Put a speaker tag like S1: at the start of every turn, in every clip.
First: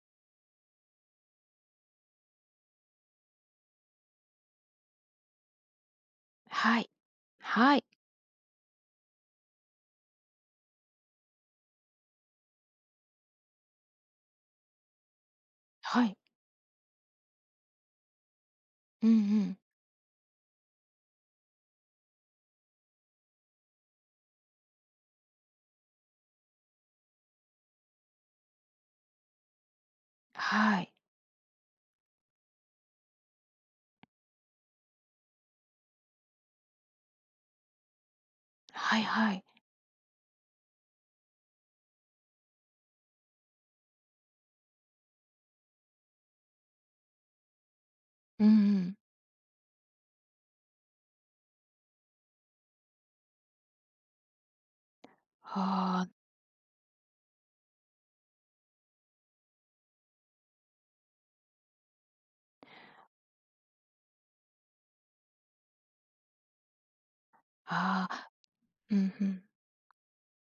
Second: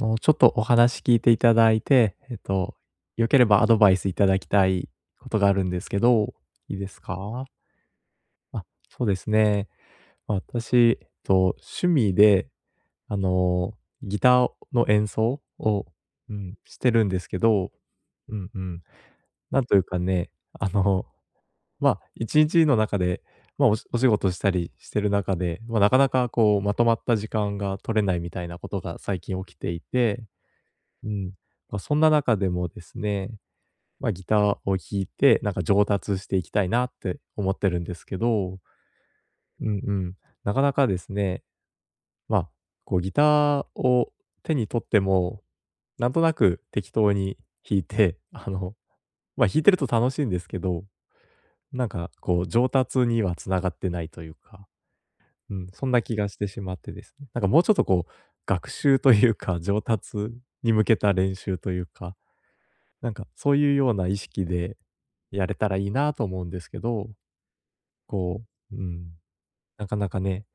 S1: あの、ちょっとお話聞いていただいて、えっと、良ければアドバイスいただきたいことがあるんですけど、いい
S2: は
S1: で
S2: い、
S1: すか？
S2: はい。
S1: あ、そうですね。私、と、趣味であの、ギターの演奏を、
S2: はい。
S1: うん、してるんですけど、うんうん。
S2: うんうん。
S1: なんというかね、あの、ま、一日の中で、ま、おしお仕事したりしてる中で、ま、なかなかこうまとまった時間が取れないみたいなことが最近起きていて、
S2: はい。
S1: うん。ま、そんな中でもですね、ま、ギターを弾いて、なんか上達していきたいなって思ってるんですけど、
S2: はいはい。
S1: うんうん。なかなかですね、ま、こうギターを手に取っても、なんとなく適当に弾いて、
S2: うん
S1: あ
S2: う
S1: の、
S2: ん。
S1: ま、弾いてると楽しいんですけど、なんか、こう上達には繋がってないというか。うん、そん
S2: は
S1: な
S2: あ。
S1: 気がしてしまってですね。なんかもうちょっとこう、学習というか上達に向けた練習というか、なんかそういうような意識でやれたらいいなと思うんですけど。
S2: ああ、
S1: こう、う
S2: うん、
S1: ん、
S2: ふん。
S1: なかなかね、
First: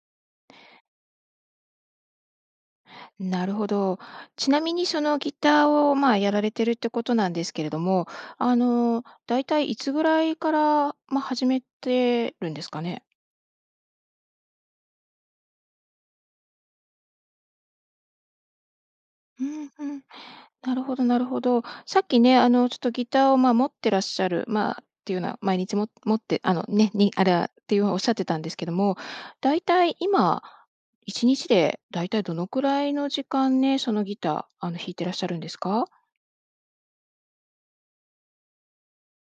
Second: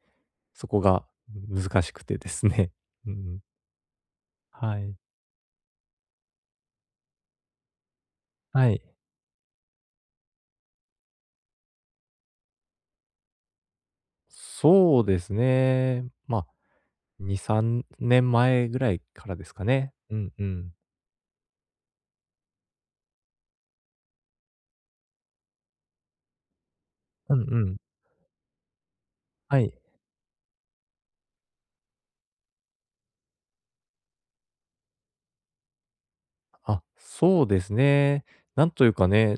S1: そこが難しくてですね、ううん。
S2: なるほど。ちなみ
S1: は
S2: に
S1: い。
S2: そのギターを、まあ、やられてるってことなんですけれども、あ
S1: はい。
S2: の、だいたいいつぐらいから、ま、始めてるんですかね？
S1: そうですね、まあ、2、3年前ぐらいから
S2: う
S1: で
S2: ー
S1: すか
S2: ん。
S1: ね。
S2: うん。
S1: うんうん。
S2: なるほどなるほど。さっきね、あのちょっとギターを、ま、持ってらっしゃる、まあ、っていうのは毎日、も持って、あのね、に、あ
S1: うんう
S2: らっ
S1: ん。
S2: ておっしゃってたんですけども、
S1: は
S2: 大
S1: い。
S2: 体、今、一日で、大体どのくらいの時間ね、そのギター、あの、弾いてらっしゃるんですか？
S1: あ、そうですね。なんというかね、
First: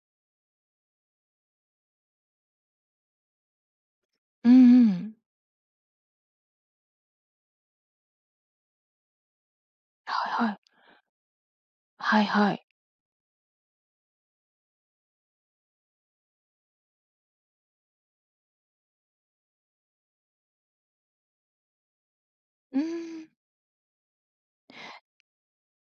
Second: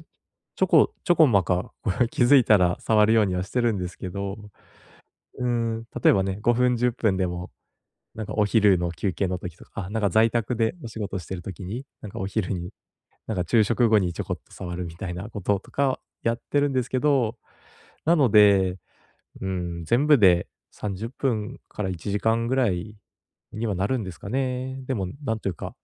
S1: ちょこちょこまか、気づいたら触るようにはしてるんですけど。
S2: うんうん。
S1: うーん。例えばね、5分、10分でも、なんかお昼の休憩の時とか、あ、なんか、在
S2: はいは
S1: 宅
S2: い。
S1: でお仕事してる時に、なんか、
S2: はい
S1: お昼
S2: はい。
S1: に、なんか、昼食後にちょこっと触るみたいなこととかやってるんですけど。なので、うーん、全部で30分から1時間ぐら
S2: うー
S1: い
S2: ん。
S1: にはなるんですかね。でもなんというか、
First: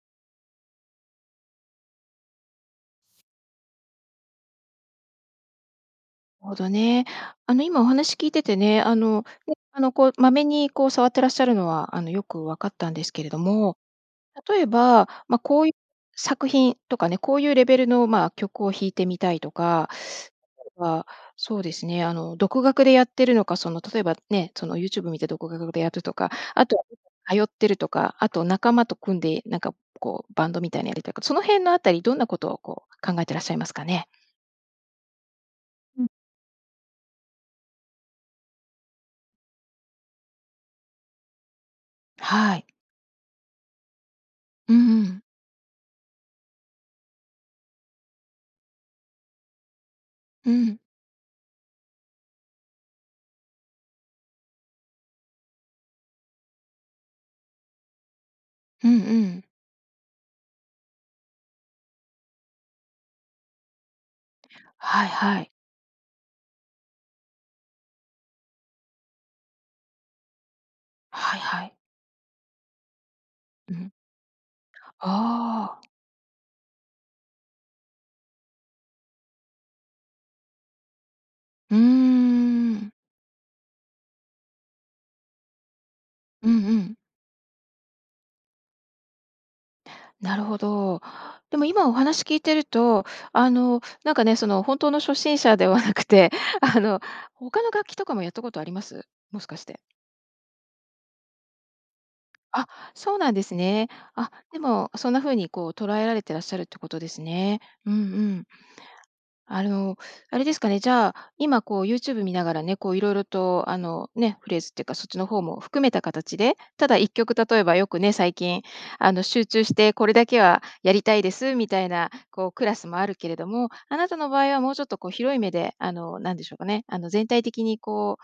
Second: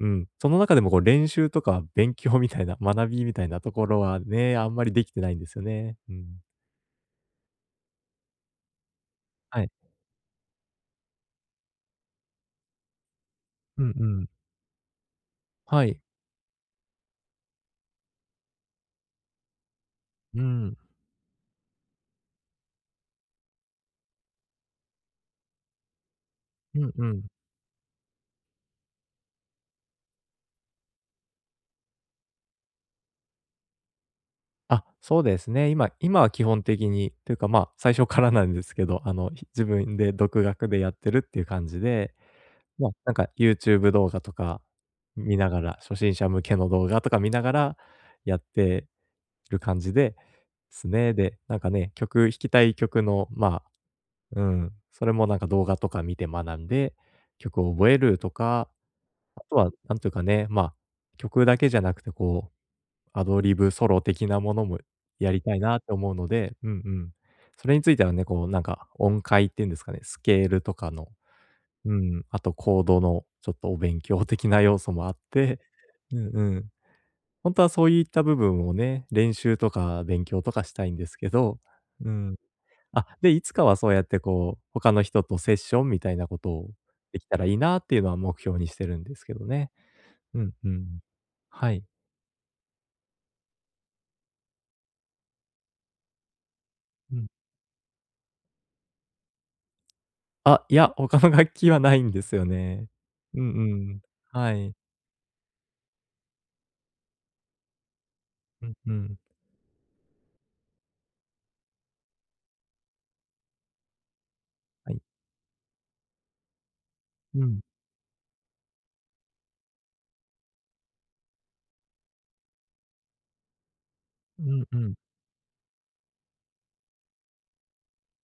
S1: うん、その中でも、こう、練習とか勉強みたいな学びみたいなところはね、あんまりできてないんですよね。うん。
S2: ほどね。あの今お話聞いててね、あの、ね、
S1: はい。
S2: あの、こう、まめに、こう、触ってらっしゃるのは、あの、よくわかったんですけれども。
S1: うんうん。
S2: 例えば、ま、こういう
S1: はい。
S2: 作品とかね、こういうレベルの、まあ、曲を弾いてみたいとか、
S1: うー
S2: たと
S1: ん。
S2: えば、そうですね、あの、独学でやってるのか、その、例えばね、その YouTube 見て独が学でやるとか、あと
S1: う
S2: は
S1: んうん。
S2: 今通ってるとか、あと仲間と組んで、なんか、こう、バンドみたいなやりたいか、その辺のあたりどんなことを、こう、考えてらっしゃいますかね？
S1: あ、そうですね、今
S2: うん。
S1: 今は基本的にというか、まあ最初からなんですけど、あのひ自分で独学でやってるっていう感じで、
S2: はい。
S1: ま、なんか YouTube 動画とか
S2: うん。
S1: 見ながら、初心者向けの動画とか見ながらやってる感じで
S2: うん。
S1: すね。で、なんかね、曲、弾きたい曲のまあ、うん、それもなんか動画とか見て学んで、曲を覚えるとか、
S2: うんう
S1: あ
S2: ん。
S1: とはなんというかね、まあ曲だけじゃなくてこう、アドリブソロ的なものも
S2: はい
S1: や
S2: は
S1: り
S2: い。
S1: たいなと思うので、うんうん。それについてはね、こうなんか、音階っていうんですかね、スケールとかの、
S2: はいはい。
S1: うん、あとコードのちょっと
S2: う
S1: お
S2: ん。
S1: 勉強的な要素もあって
S2: ああ。
S1: うんうん。本当はそういった部分をね、練習とか勉強とかしたいんですけど、
S2: うー
S1: うん。
S2: ん。
S1: あ、で、いつかはそうやってこう、他の人とセッションみたいなこ
S2: う
S1: と
S2: ん
S1: を、
S2: うん。
S1: できたらいいなっていうのは目標にしてるんですけどね。
S2: な
S1: う
S2: る
S1: ん
S2: ほ
S1: うん。
S2: ど。でも
S1: はい。
S2: 今お話聞いてると、あの、なんかね、その本当の初心者ではなくてあの
S1: うん。
S2: 他の楽器とかもやったことあります？もしかして。
S1: あいや、他の楽器はないんですよ
S2: あ、
S1: ね。
S2: そうなん
S1: う
S2: で
S1: う
S2: すね。
S1: ん。
S2: あ、
S1: は
S2: で
S1: い。
S2: もそんな風にこう捉えられてらっしゃるってことですね。うんうん。
S1: うんうん。
S2: あの、あれですかね、じゃあ今こう YouTube 見ながらね、こう色々とあのね、フレーズっていう
S1: は
S2: か
S1: い。
S2: そっちの方も含めた形で、ただ1曲例
S1: うん。
S2: えばよくね、最近あの集中してこれだけはやりたいですみたいなこうクラスもあるけれども、あなたの場
S1: う
S2: 合は
S1: ん
S2: もう
S1: う
S2: ちょっ
S1: ん。
S2: とこう広い目であの、なんでしょうかね、あの全体的にこ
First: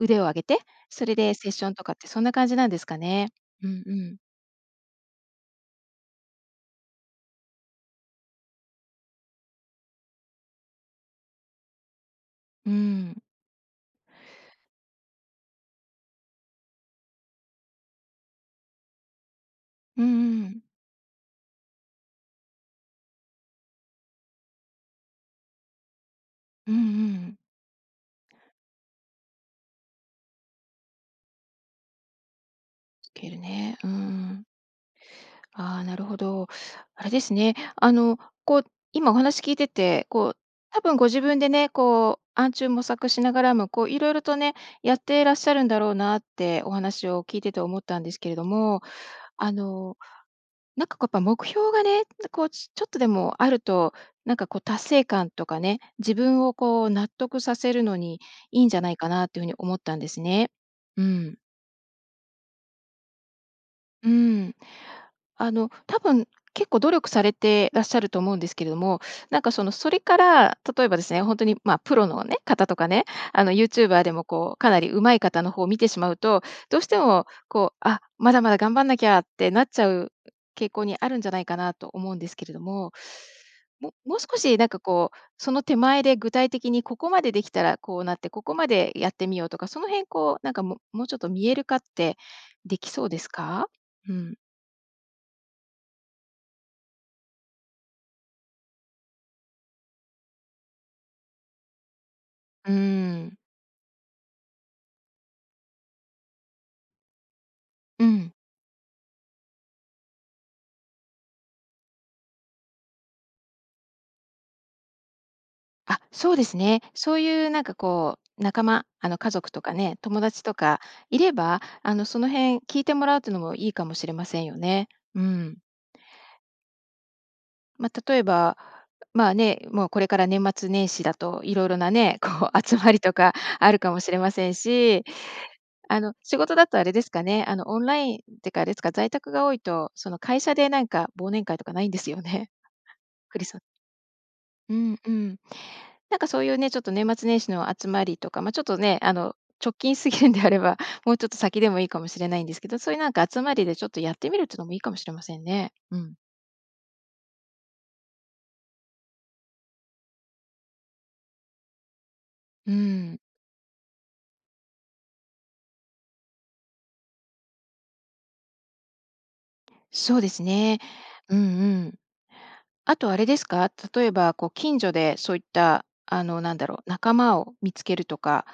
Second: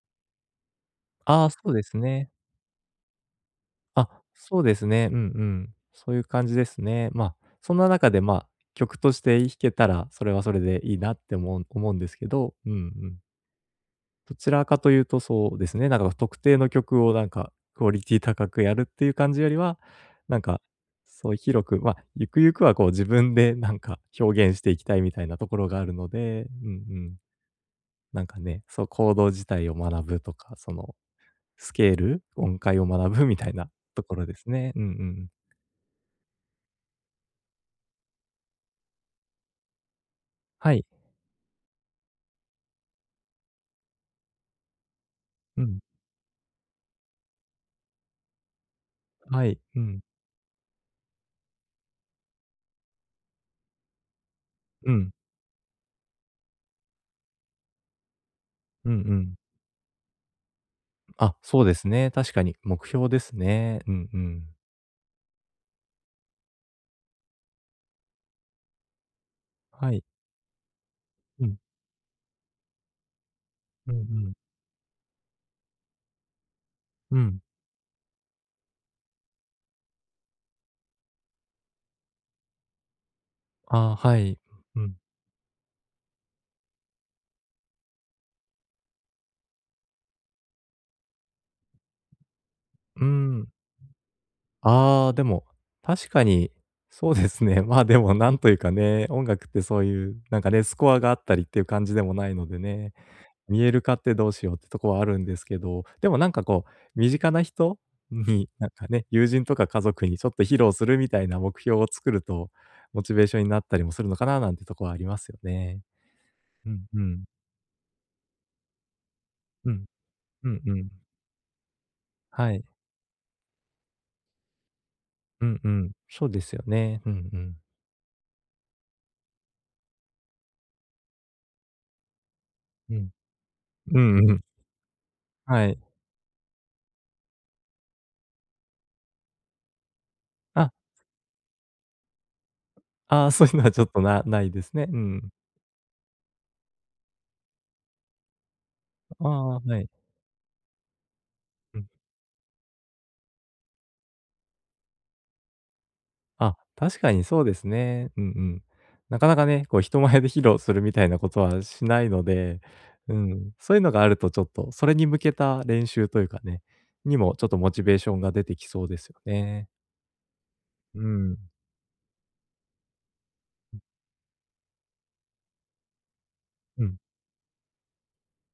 S2: う腕を上げて、それで
S1: ああ、
S2: セッ
S1: そ
S2: ショ
S1: う
S2: ン
S1: で
S2: とかっ
S1: す
S2: てそん
S1: ね。
S2: な感じなんですかね。うんう
S1: あ、
S2: ん。
S1: そうですね。うんうん。そういう感じですね。まあ、そんな中でまあ曲として弾けたら、それはそれでいいなって思う思うんですけど、う
S2: う
S1: んう
S2: ん。
S1: ん。どちらかというとそうですね、なんか特定の曲をなんかクオリティ高くやるっていう感じよりは、
S2: うん
S1: なん
S2: う
S1: か
S2: ん。
S1: そういう広く、ま、ゆくゆくはこう自分でなんか表現していきたいみたいなところがあるので、うん
S2: うんう
S1: うん。
S2: ん。
S1: なんかね、そ、コード自体を学ぶとか、その、スケール、音階を学
S2: ス
S1: ぶ
S2: ケー
S1: み
S2: ル
S1: たいな
S2: ね、うー
S1: ところで
S2: ん。
S1: すね。うんうん。
S2: ああ、なるほど。あれですね、あのこう今お話聞いてて、こう
S1: は
S2: 多
S1: い。
S2: 分ご自分でね、こう暗中模索しながらもこう色々とね、やってらっしゃ
S1: う
S2: るんだ
S1: ん。
S2: ろうなってお話を聞いてて思ったんですけれども、
S1: は
S2: あ
S1: い、う
S2: の
S1: ん。
S2: なんかこうやっぱ目標がね、だこうちちょっとでもあると、なんかこう達
S1: う
S2: 成
S1: ん。
S2: 感とかね、自分をこう納得させるのにいいんじゃな
S1: うん
S2: い
S1: う
S2: かな
S1: ん。
S2: というふうに思ったんですね。う
S1: あ、
S2: ん。
S1: そうですね、確かに、目標ですね。う
S2: う
S1: んうん。
S2: ん。あの多分結構努力されてらっしゃると思うんですけれども、なんかそのそ
S1: は
S2: れ
S1: い。
S2: から、例えばですね、ほんと
S1: う
S2: に、
S1: ん。
S2: ま、プロのね、方とかね、あの
S1: うんう
S2: YouTuber でも
S1: ん。
S2: こうかなり上手い方の方を見てしまうとどうして
S1: う
S2: も
S1: ん。
S2: こう、あ、まだまだ頑張んなきゃってなっちゃう傾向にあるんじゃないかなと思うんですけれども、
S1: あ
S2: も
S1: あ、
S2: もう
S1: は
S2: 少
S1: い。
S2: しなんか
S1: うん。
S2: こうその手前で具体的にここまでできたらこうなってここまでやってみようとかその辺こうなんかももうちょっと見える化ってでき
S1: う
S2: そ
S1: ー
S2: うです
S1: ん。
S2: か？うん。
S1: ああ、でも、確かに、そうですね。まあでもなんというかね、音楽ってそういう、なんかね、スコアがあったりっていう感じでもないので
S2: うー
S1: ね、
S2: ん。
S1: 見える化ってどうしようってとこはあるんですけど、でもなんかこう、身近な人
S2: うん。
S1: になんかね、友人とか家族にちょっと披露するみたいな目標を作ると、モチベーションになったりもするのかななんてとこはありますよね。
S2: あ、そうです
S1: う
S2: ね。
S1: んう
S2: そう
S1: ん。
S2: いうなんかこう仲間、あの家族と
S1: う
S2: か
S1: ん。
S2: ね、友達
S1: う
S2: と
S1: んう
S2: か
S1: ん。
S2: いれば、あのその
S1: は
S2: 辺
S1: い。
S2: 聞いてもらうっていうのもいいかもしれませんよね。う
S1: う
S2: ん。
S1: んうん、そうですよね。うんうん。
S2: ま、例えば、まあね、もうこれから年末年始だと色々なね、こう集ま
S1: う
S2: り
S1: ん。
S2: とかあるか
S1: う
S2: もしれま
S1: んうん。
S2: せんし、
S1: はい。
S2: あの仕事だとあれですかね、あのオンラインっていうか、あれですか、在宅が多いとその会社で
S1: あ。
S2: なんか忘年会とかないんですよね。
S1: あ
S2: ク
S1: そ
S2: リ
S1: ういう
S2: ス…
S1: のはちょっと、なないで
S2: う
S1: すね。う
S2: んう
S1: ん。
S2: ん。なんかそういうね、ちょっと年末年始の集まりとか、ま、ちょっとね、あ
S1: あ
S2: の
S1: あ、
S2: 直
S1: はい。
S2: 近すぎるんであれば、もうちょっと先で
S1: う
S2: もい
S1: ん。
S2: いかもしれないんですけど、そういうなんか集まりでちょっとやってみるっていうのもいいかもしれませんね。うん。
S1: あ、確かにそうですね。うんうん。なかなかね、こう人前で披露するみたいなことはしないので、
S2: う
S1: う
S2: ん。
S1: ん、そういうのがあるとちょっとそれに向けた練習というかねにもちょっとモチベーションが出てきそうですよね。
S2: そうですね。
S1: う
S2: うん
S1: ん。
S2: うん。あとあれですか、
S1: うん。
S2: 例えばこう近所でそういった、あのなんだろ
S1: う
S2: う、
S1: ん。
S2: 仲間を見つけるとか。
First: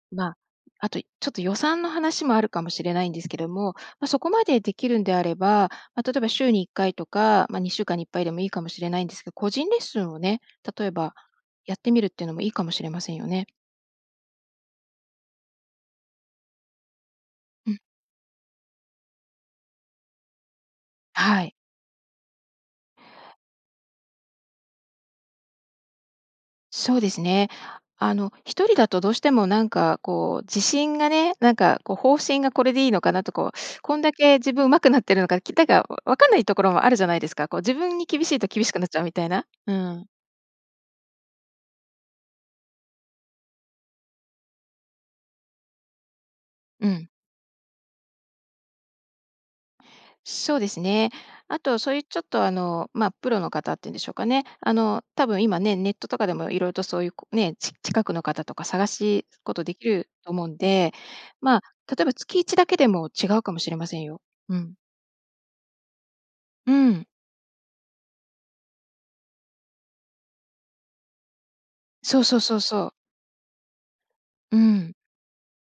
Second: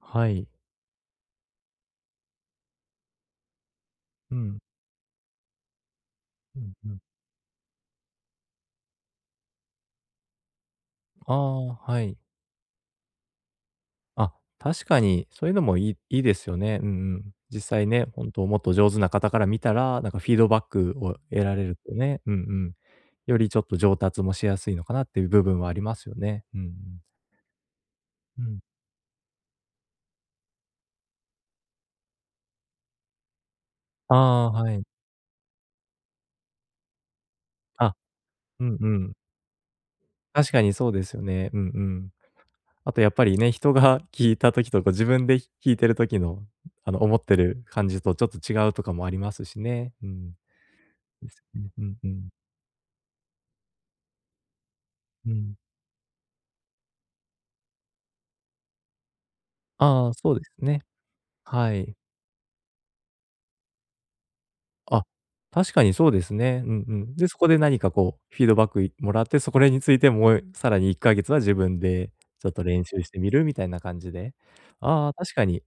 S1: は
S2: ま、
S1: い。
S2: あとちょっと予算の話もあるかもしれないんですけども、ま、そこ
S1: う
S2: まで
S1: ん。
S2: できるんであれば、ま、例えば週
S1: う
S2: にいっ
S1: ん
S2: か
S1: う
S2: い
S1: ん。
S2: とか、ま、2週間にいっぱいでもいいかもしれないんですけど、個人レッスンをね、例えば
S1: ああ、
S2: やってみ
S1: は
S2: るっ
S1: い。
S2: ていうのもいいかもしれませんよね。
S1: あ、確かに、そういうのもいいいいですよね、うんうん。実
S2: うん。
S1: 際ね、本当もっと上手な方から見たら、なんかフィードバックを
S2: は
S1: 得
S2: い。
S1: られるってね、うんうん。よりちょっと上達もしやすいのかなっていう部分はありますよね、うんうん。
S2: そうですね。あの、
S1: うん。
S2: 一人だとどうしても、なんかこう、自信がね、なんかこう、方針がこれでいいのかなとこう、こんだ
S1: あ
S2: け自
S1: あ、
S2: 分う
S1: は
S2: ま
S1: い。
S2: くなってるのか、きたが、わ分かんないところもあるじゃないですか。こう自
S1: あ。
S2: 分に厳しいと、厳
S1: う
S2: し
S1: ん
S2: くな
S1: う
S2: っちゃうみ
S1: ん。
S2: たいな？うーん。
S1: 確かに、そうですよね、うんうん。あとやっぱりね、人が聞いた時とか自分でひ弾いてる時の、
S2: う
S1: あの
S2: ん。
S1: 思ってる感じとちょっと違うとかもありますしね、うーん。
S2: そうですね。
S1: です
S2: あ
S1: ね。
S2: と、
S1: う
S2: そう
S1: ん、
S2: いう
S1: ふ
S2: ちょっ
S1: ん。
S2: と、あの、まあ、プロの方って言うんでしょうかね。あの、多
S1: う
S2: 分
S1: ん。
S2: 今ね、ネットとかでも色々とそういう、こうね、ち近くの方とか探しことできる
S1: ああ、
S2: と
S1: そうで
S2: 思う
S1: す
S2: ん
S1: ね。
S2: で。まあ、
S1: はい。
S2: 例えば月1だけでも違うかもしれませんよ。うん。
S1: あ、確かにそうですね、
S2: う
S1: うん
S2: ー
S1: う
S2: ん。
S1: ん。で、そこで何かこう、フィードバックいもらって、そ、これについてもえさらに1ヵ月は自分で、
S2: そうそう
S1: ちょっ
S2: そう
S1: と
S2: そ
S1: 練
S2: う。
S1: 習してみるみたいな感じで？
S2: うーん。
S1: ああ、確かに。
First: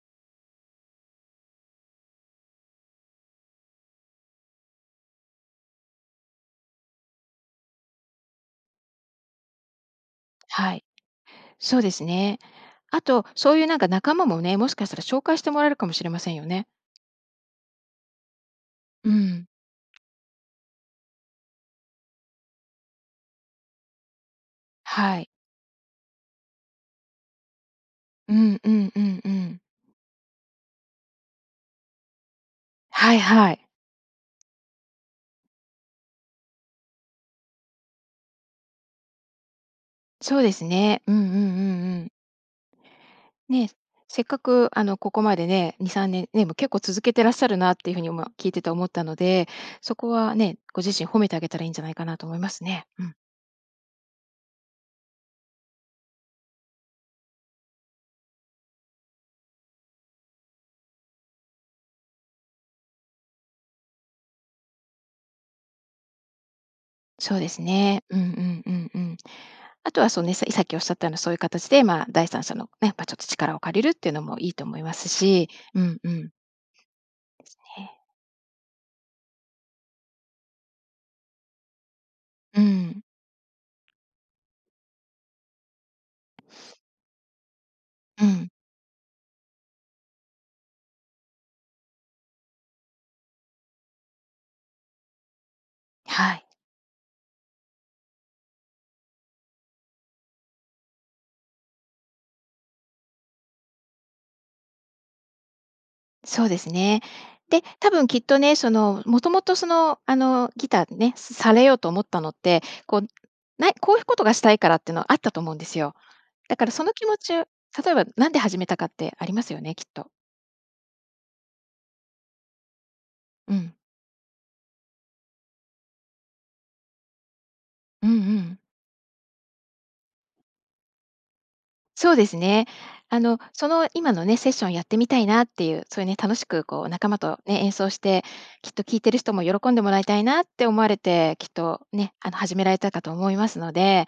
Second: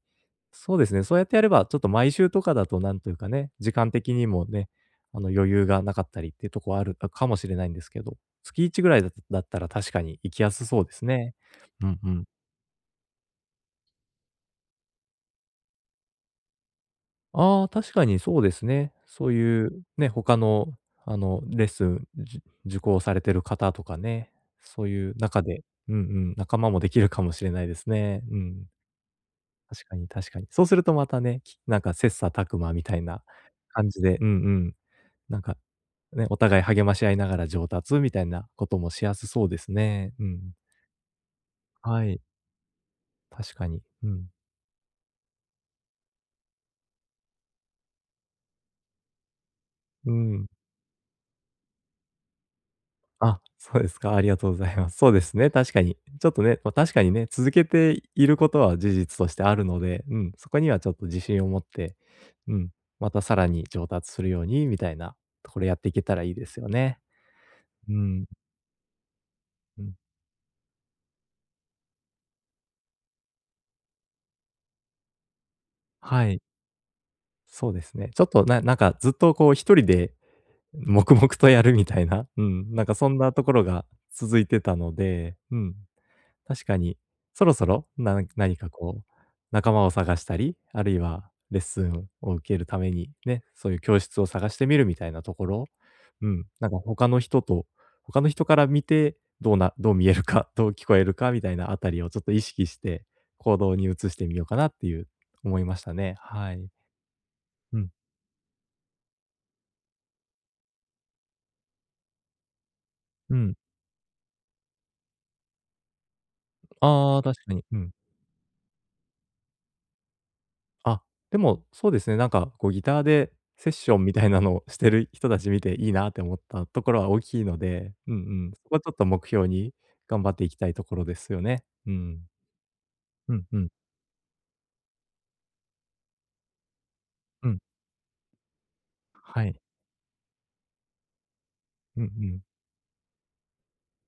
S1: そうですね、そうやってやれば、ちょっと毎週とかだとなんというかね、時間的にもね、あの、余裕がなかったりってとこある、あ、かもしれないんですけど、月1ぐらいだだったら、確かに行きやす
S2: は
S1: そ
S2: い。
S1: うですね。
S2: そう
S1: う
S2: で
S1: ん
S2: す
S1: うん。
S2: ね。あと、そういうなんか仲間もね、もしかしたら紹介してもらえるかもしれませんよね。
S1: ああ、確かにそうですね。
S2: う
S1: そう
S2: ん。
S1: いう、ね、他の、あの、レッスンじゅ受講されてる方とかね、そういう
S2: はい。
S1: 中で、うんうん、仲間もできるかもしれないですね。
S2: う
S1: う
S2: ん
S1: ん。
S2: うんうんうん。
S1: 確かに確かに。そうするとまたね、きなんか切磋琢磨みたい
S2: はい
S1: な
S2: はい。
S1: 感じで、うんうん。なんか、ね、お互い励まし合いながら上達みたいなこともしやすそうですね、う
S2: そ
S1: ん。
S2: うですね。うんうんうんう
S1: は
S2: ん。
S1: い。確か
S2: ね、
S1: に、う
S2: せっ
S1: ん。
S2: かくあのここまでね、2、3年ね、もう、結構続けてらっしゃるなっていう風に今聞いてて思ったので、そこ
S1: うー
S2: は
S1: ん。
S2: ね、ご自身褒めてあげたらいいんじゃないかなと思いますね。うん。
S1: あ、そうですか、ありがとうございます。そうですね、確かに。ちょっとね、ま、確かにね、続けていることは事実としてあるので、うん、そこにはちょっと自信を持って、うん、またさらに上達するようにみたいなところやっていけたらいいですよね。
S2: そうです
S1: う
S2: ね。うんう
S1: ん。
S2: んうんうん。
S1: う
S2: あ
S1: ん。
S2: とはそね、さいさっき仰った様なそういう形で、まあ、第三者の、ね、やっぱちょっと力を借りるってのもいいと思いますし、うんう
S1: は
S2: ん。
S1: い。
S2: です
S1: そうです
S2: ね。
S1: ね。ちょっとななんかずっとこう1人で黙々とやるみたいな、う
S2: う
S1: ん、なんか
S2: ん。
S1: そんなところが続いてたので、うん。確かに、そろそろ、
S2: う
S1: 何
S2: ん。
S1: 何かこう、仲間を探したり、あるいは、レッスンを受けるために、ね、そういう教室を探してみるみたいなところ。
S2: え、
S1: う
S2: は
S1: ん。
S2: い。
S1: なんか他の人と、他の人から見て、どうなどう見えるか、どう聞こえるかみたいなあたりをちょっと意識して、行動に移してみようかなっていう思いましたね。
S2: そう
S1: は
S2: です
S1: い。
S2: ね。で、
S1: う
S2: 多
S1: ん。
S2: 分きっとね、その、もともとその、あの、ギターでね、されようと思ったのって、こう、
S1: うん。
S2: ないこうふことがしたいからってのはあったと思うんですよ。だからその気持
S1: ああ、
S2: ちう
S1: 確かに。う
S2: 例
S1: ん。
S2: えば何で始めたかってありますよね、きっと。
S1: あ、でもそうですね、なんか、こうギターで
S2: う
S1: セッ
S2: ん。
S1: ションみたいなのをしてる人たち見て、いいなって思ったところは大きいので、
S2: うんう
S1: うんうん。
S2: ん。
S1: そこはちょっと目標に頑張っていきたいところですよね。う
S2: そうで
S1: ん。
S2: すね。あ
S1: う
S2: の、
S1: んう
S2: そ
S1: ん。
S2: の今のね、セッションをやってみたいなっていう、そういうね、楽しくこう仲間と、
S1: うん。
S2: ね、演奏してきっと聞いてる人も
S1: はい。
S2: 喜んでもらいたいなって思われて、きっと
S1: うんう
S2: ね、あの、
S1: ん。
S2: 始められたかと思いますので。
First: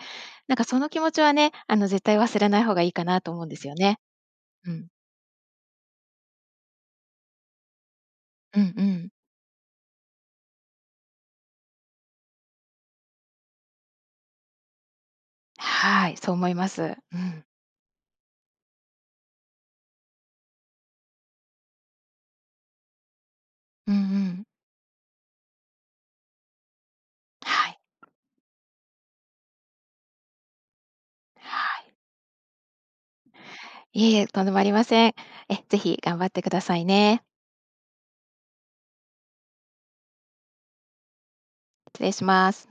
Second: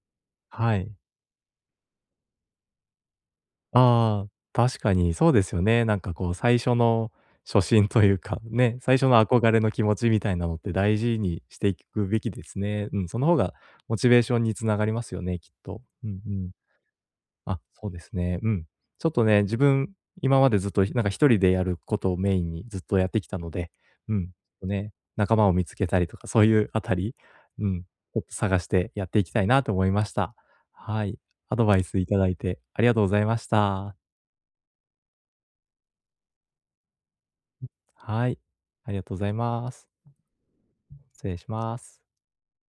S2: なんか
S1: は
S2: その
S1: い。
S2: 気持ちはね、あの、絶対忘れない方がいいかなと思うんですよね。
S1: ああ。
S2: う
S1: 確
S2: ん。
S1: かにそうですよね。なんかこう、最初の初心というか、
S2: うん
S1: ね、
S2: う
S1: 最初
S2: ん。
S1: の憧れの気持ちみたいなのって、大事にしていくべきですね、うん。その方がモチベーションにつながりますよね、きっと。う
S2: はい。
S1: ん
S2: そ
S1: う
S2: う思
S1: ん。
S2: います。うん。
S1: あ、ほうですね、うん。ちょっとね、自分、今までずっとひなんか一人でやることをメインにずっとやってきたので、
S2: うんう
S1: うん、
S2: ん。
S1: とね、仲間を見つけたりとか、そういうあたり？う
S2: はい。
S1: ん、ちょっと探してやっていきたいなと思いました。はい。アドバ
S2: は
S1: イ
S2: い。
S1: スいただいてありがとうございました。
S2: いえいえ、とんでもありません。え、是非頑張ってくださいね。
S1: はい。ありがとうございます。失礼します。
S2: 失礼します。